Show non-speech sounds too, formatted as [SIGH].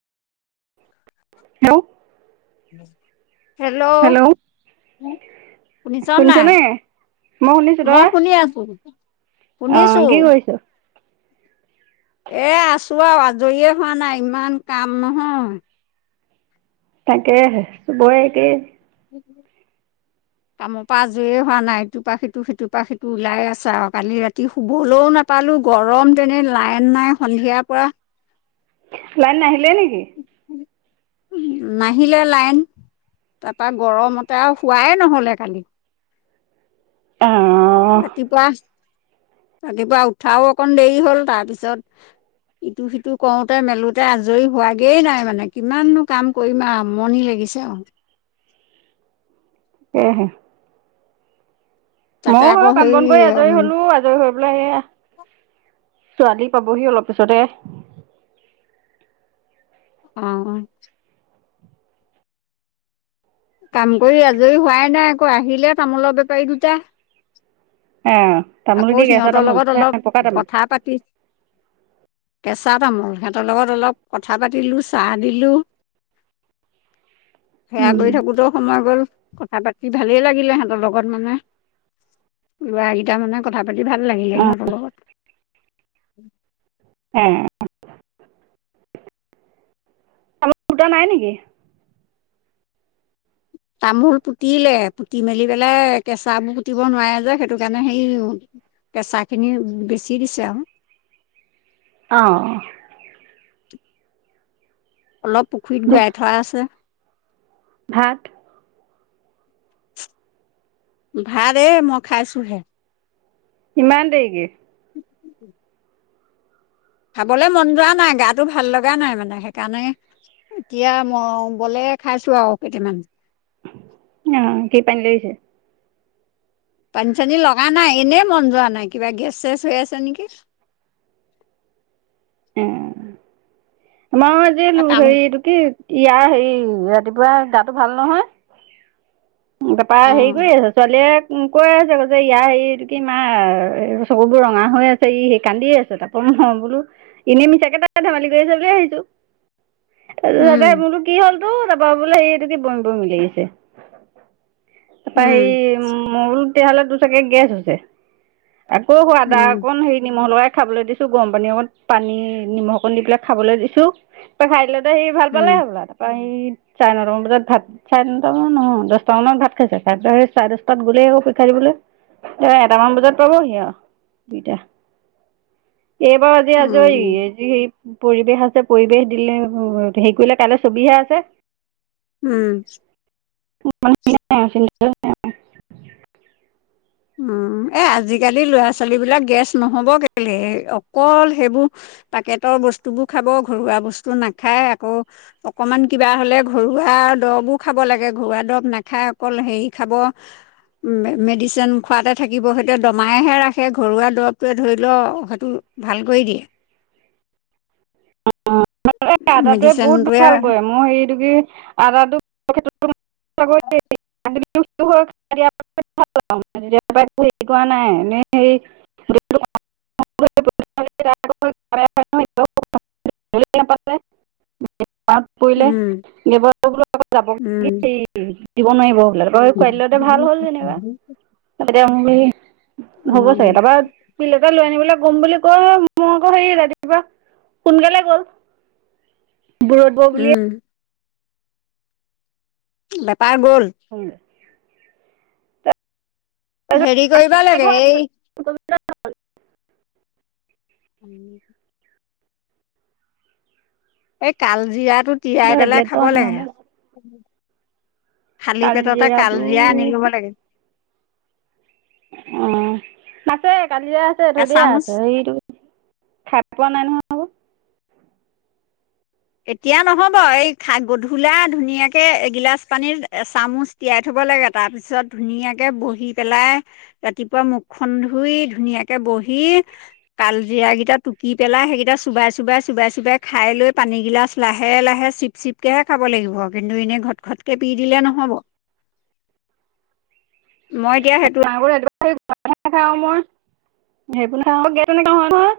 Hello hello শুনিছা নে নাই? শুনিছনে? শুনিছো মই তই শুনি আছো। শুনিছো অ' কি কৰিছে? এ আছো আৰু আজৰিয়ে হোৱা নাই ইমান কাম নহয়। তাকেহে, গুৱাহাটীত [INAUDIBLE] কামৰ পৰা আজৰিয়ে হোৱা নাই ইটোৰ পৰা সিটো সিটোৰ পৰা সিটো ওলাইে আছে আৰু কালি ৰাতি শুবলৈও নাপালো গৰম তেনে লাইন নাই সন্ধিয়াৰ পৰা লাইন নাহিলে নেকি নাহিলে লাইন তাৰপা গৰমতে আৰু শুৱাই নহলে খালি অ' ৰাতিপুৱা ৰাতিপুৱা উঠাও অকন দেৰি হ'ল তাৰপিছত ইটো সিটো কৰোতে মেলোতে আজৰি হোৱাগেই নাই মানে কিমাননো কাম কৰিম আৰু আমনি লাগে পিছে অ আহহে তাতে ময়ো হ আকৌ কাম হেৰি বন কৰি আজৰি হলো আজৰি হৈ পেলাই এয়া ছোৱালী পাবহি অলপ পিছতে অ কাম কৰি আজৰি হোৱাই নাই আকৌ আহিলে তামোলৰ বেপাৰী দুটা এ তামোল আকৌ কি কেঁচা সিহঁতৰ তামোল লগত নে অলপ পকা তামোল? কথা পাতি কেঁচা তামোল সিহঁতৰ লগত অলপ কথা পাতিলো চাহ দিলো সেয়া উম কৰি থাকোতেো সময় গল কথা পাতি ভালেই লাগিলে হেঁ সিহঁতৰ লগত মানে ল'ৰা কেইটা মানে কথা পাতি ভাল লাগিলে অ' সিহঁতৰ লগত উম হ আমাৰ গুটা নাই নেকি তামোল পুতিলে পুতি মেলি পেলাই কেঁচাবোৰ পুতিব নোৱাৰে যে সেইটো কাৰণে হেৰি কেঁচা খিনি বেচি দিছে আৰু অঁ অলপ পুখুৰীত গূৰাাই থোৱা আছে ভাত উঠাৰে মই খাইছোহে ইমান দেৰিকে [UNINTELLIGIBLE] খাবলৈ মন যোৱা নাই গাটো ভাল লগা নাই মানে সেইকাৰণে এতিয়া ম বলে খাইছো আৰু কেইটামান অ কি পন লৈিছে পানী চানী লগা নাই এনেই মন যোৱা নাই কিবা গেছ চেছ হৈ আছে নেকি [UNINTELLIGIBLE] আমাৰ যে কাম হেৰি এইটো কি ইয়াৰ হেৰি ৰাতিপুৱা গাটো ভাল নহয় তাৰাপা অ হেৰি কৰি আছ ছোৱালীয়ে উ কৈ আছছে আৌ যে ইয়া এইটো কি মা চকুবোৰ ৰঙা হৈ আছে ই সেই কান্দি আছে তাৰপ অ বোলো এনেই মিছাকে তাকে ধেমালি কৰি আছে বুলিিয় ভাবিছো ত উম মোৰতো কি হ'ল তো তাৰপৰা বোলে হে এইটো কি বমি বমি লাগিছে তাৰপৰা উম হেৰি মই বুলো তেতিয়াহ'লে তোৰ চাগে গেছ হৈছে আকৌ সোৱাদা উম অণ হেৰি নিমখ লগাই খাবলৈ দিছো গৰম পানী অকত পানী নিমখ অকণ দি পেলাই খাবলৈ দিছো ত খাই ল সি ভাল উম পালে হে বোলা তাৰপা চাৰে নটাামান বজাত ভাত চাৰে নটা মান ন দহটা মানত ভাত খাইছে খাই চাৰে দহটাত গলে আকৌ শি খাই এ এটামান বজাত পাব হি আও দিয়া এইবাৰ আজি আজৰি উম এই পৰিৱেশ আছে পৰিৱেশ দিলে হেৰি কৰিলে কাইলৈ ছবিহে আছে উম নন্ধ ন উম এ আজি িকালি ল'ৰা ছোৱালী বিলাক গেছ নহ'ব কেলে অকল সেইবোৰ পেকেটৰ বস্তুবোৰ খাব ঘৰুৱা বস্তু নাখায় আকৌ অকমান কিবা হ'লে ঘৰুৱা দৰবো খাব লাগে খোৱা দৰৱ নাখায় অকল হেৰি খাব মেডিচিন। খোৱাতে থাকিব সেইটো দমাইহে ৰাখে ঘৰুৱা দৰৱটোৱে ধৰি ল সটো ভাল কৰি দিয়ে। অ' আদাটোৱে বহুত মেডিচিনটোৱে ভাল কৰে মোৰ হেৰিটো কি আদাটো [INAUDIBLE] [UNINTELLIGIBLE] হেৰি কৰা নাই [UNINTELLIGIBLE] [INAUDIBLE] পৰিলে [UNINTELLIGIBLE] উম দিব নোৱাৰিব। উম খোৱাইদিলতে ভাল হ'ল যেনিবা অ হ'ব চাগে তাপা পিল এটা লৈ আনিবলৈ। শুম বুলি কৈ মই আকৌ হেৰি ৰাতিপুৱা সোনকালে গ'ল। বুৰত বৌ বুলিয়ে। উম বেপাৰ গ'ল। বুলিয়ে হেৰি কৰিব লাগে এই। [INAUDIBLE] এই কালজিৰাটো তিয়াই পেলাই টেবলেটটো খাব আন নহ'লে লাগে। খালি পেটতে কাল কালজিৰাটো জিৰা আনি ল'ব লাগে। অ', নাতেক। কালিয়ে আছে এধদিয়ে এচামুচ আছে এইটো খাই পোৱা নাই নহয়। এতিয়া নহ'ব এই খা গধূলা ধুনীয়াকে এগিলাচ পানীত এচামুচ তিয়াই থব। দিব লাগে তাৰ পিছত ধুনীয়াকে বহি পেলাই ৰাতিপুৱা মুখখন ধুই ধুনীয়াকে বহ বহি কালজিৰা কেইটা টুকি পেলাই সেইকেইটা চোবাই, চোবাই, চোবাই, চোবাই খাই লৈ। পানীগিলাচ লাহে, লাহে চিপ, চিপকেহে খাব লাগিব। কিন্তু এনেই ঘটঘটকে পি দিলে নহ'ব। মই এতিয়া সেইটো। [INAUDIBLE]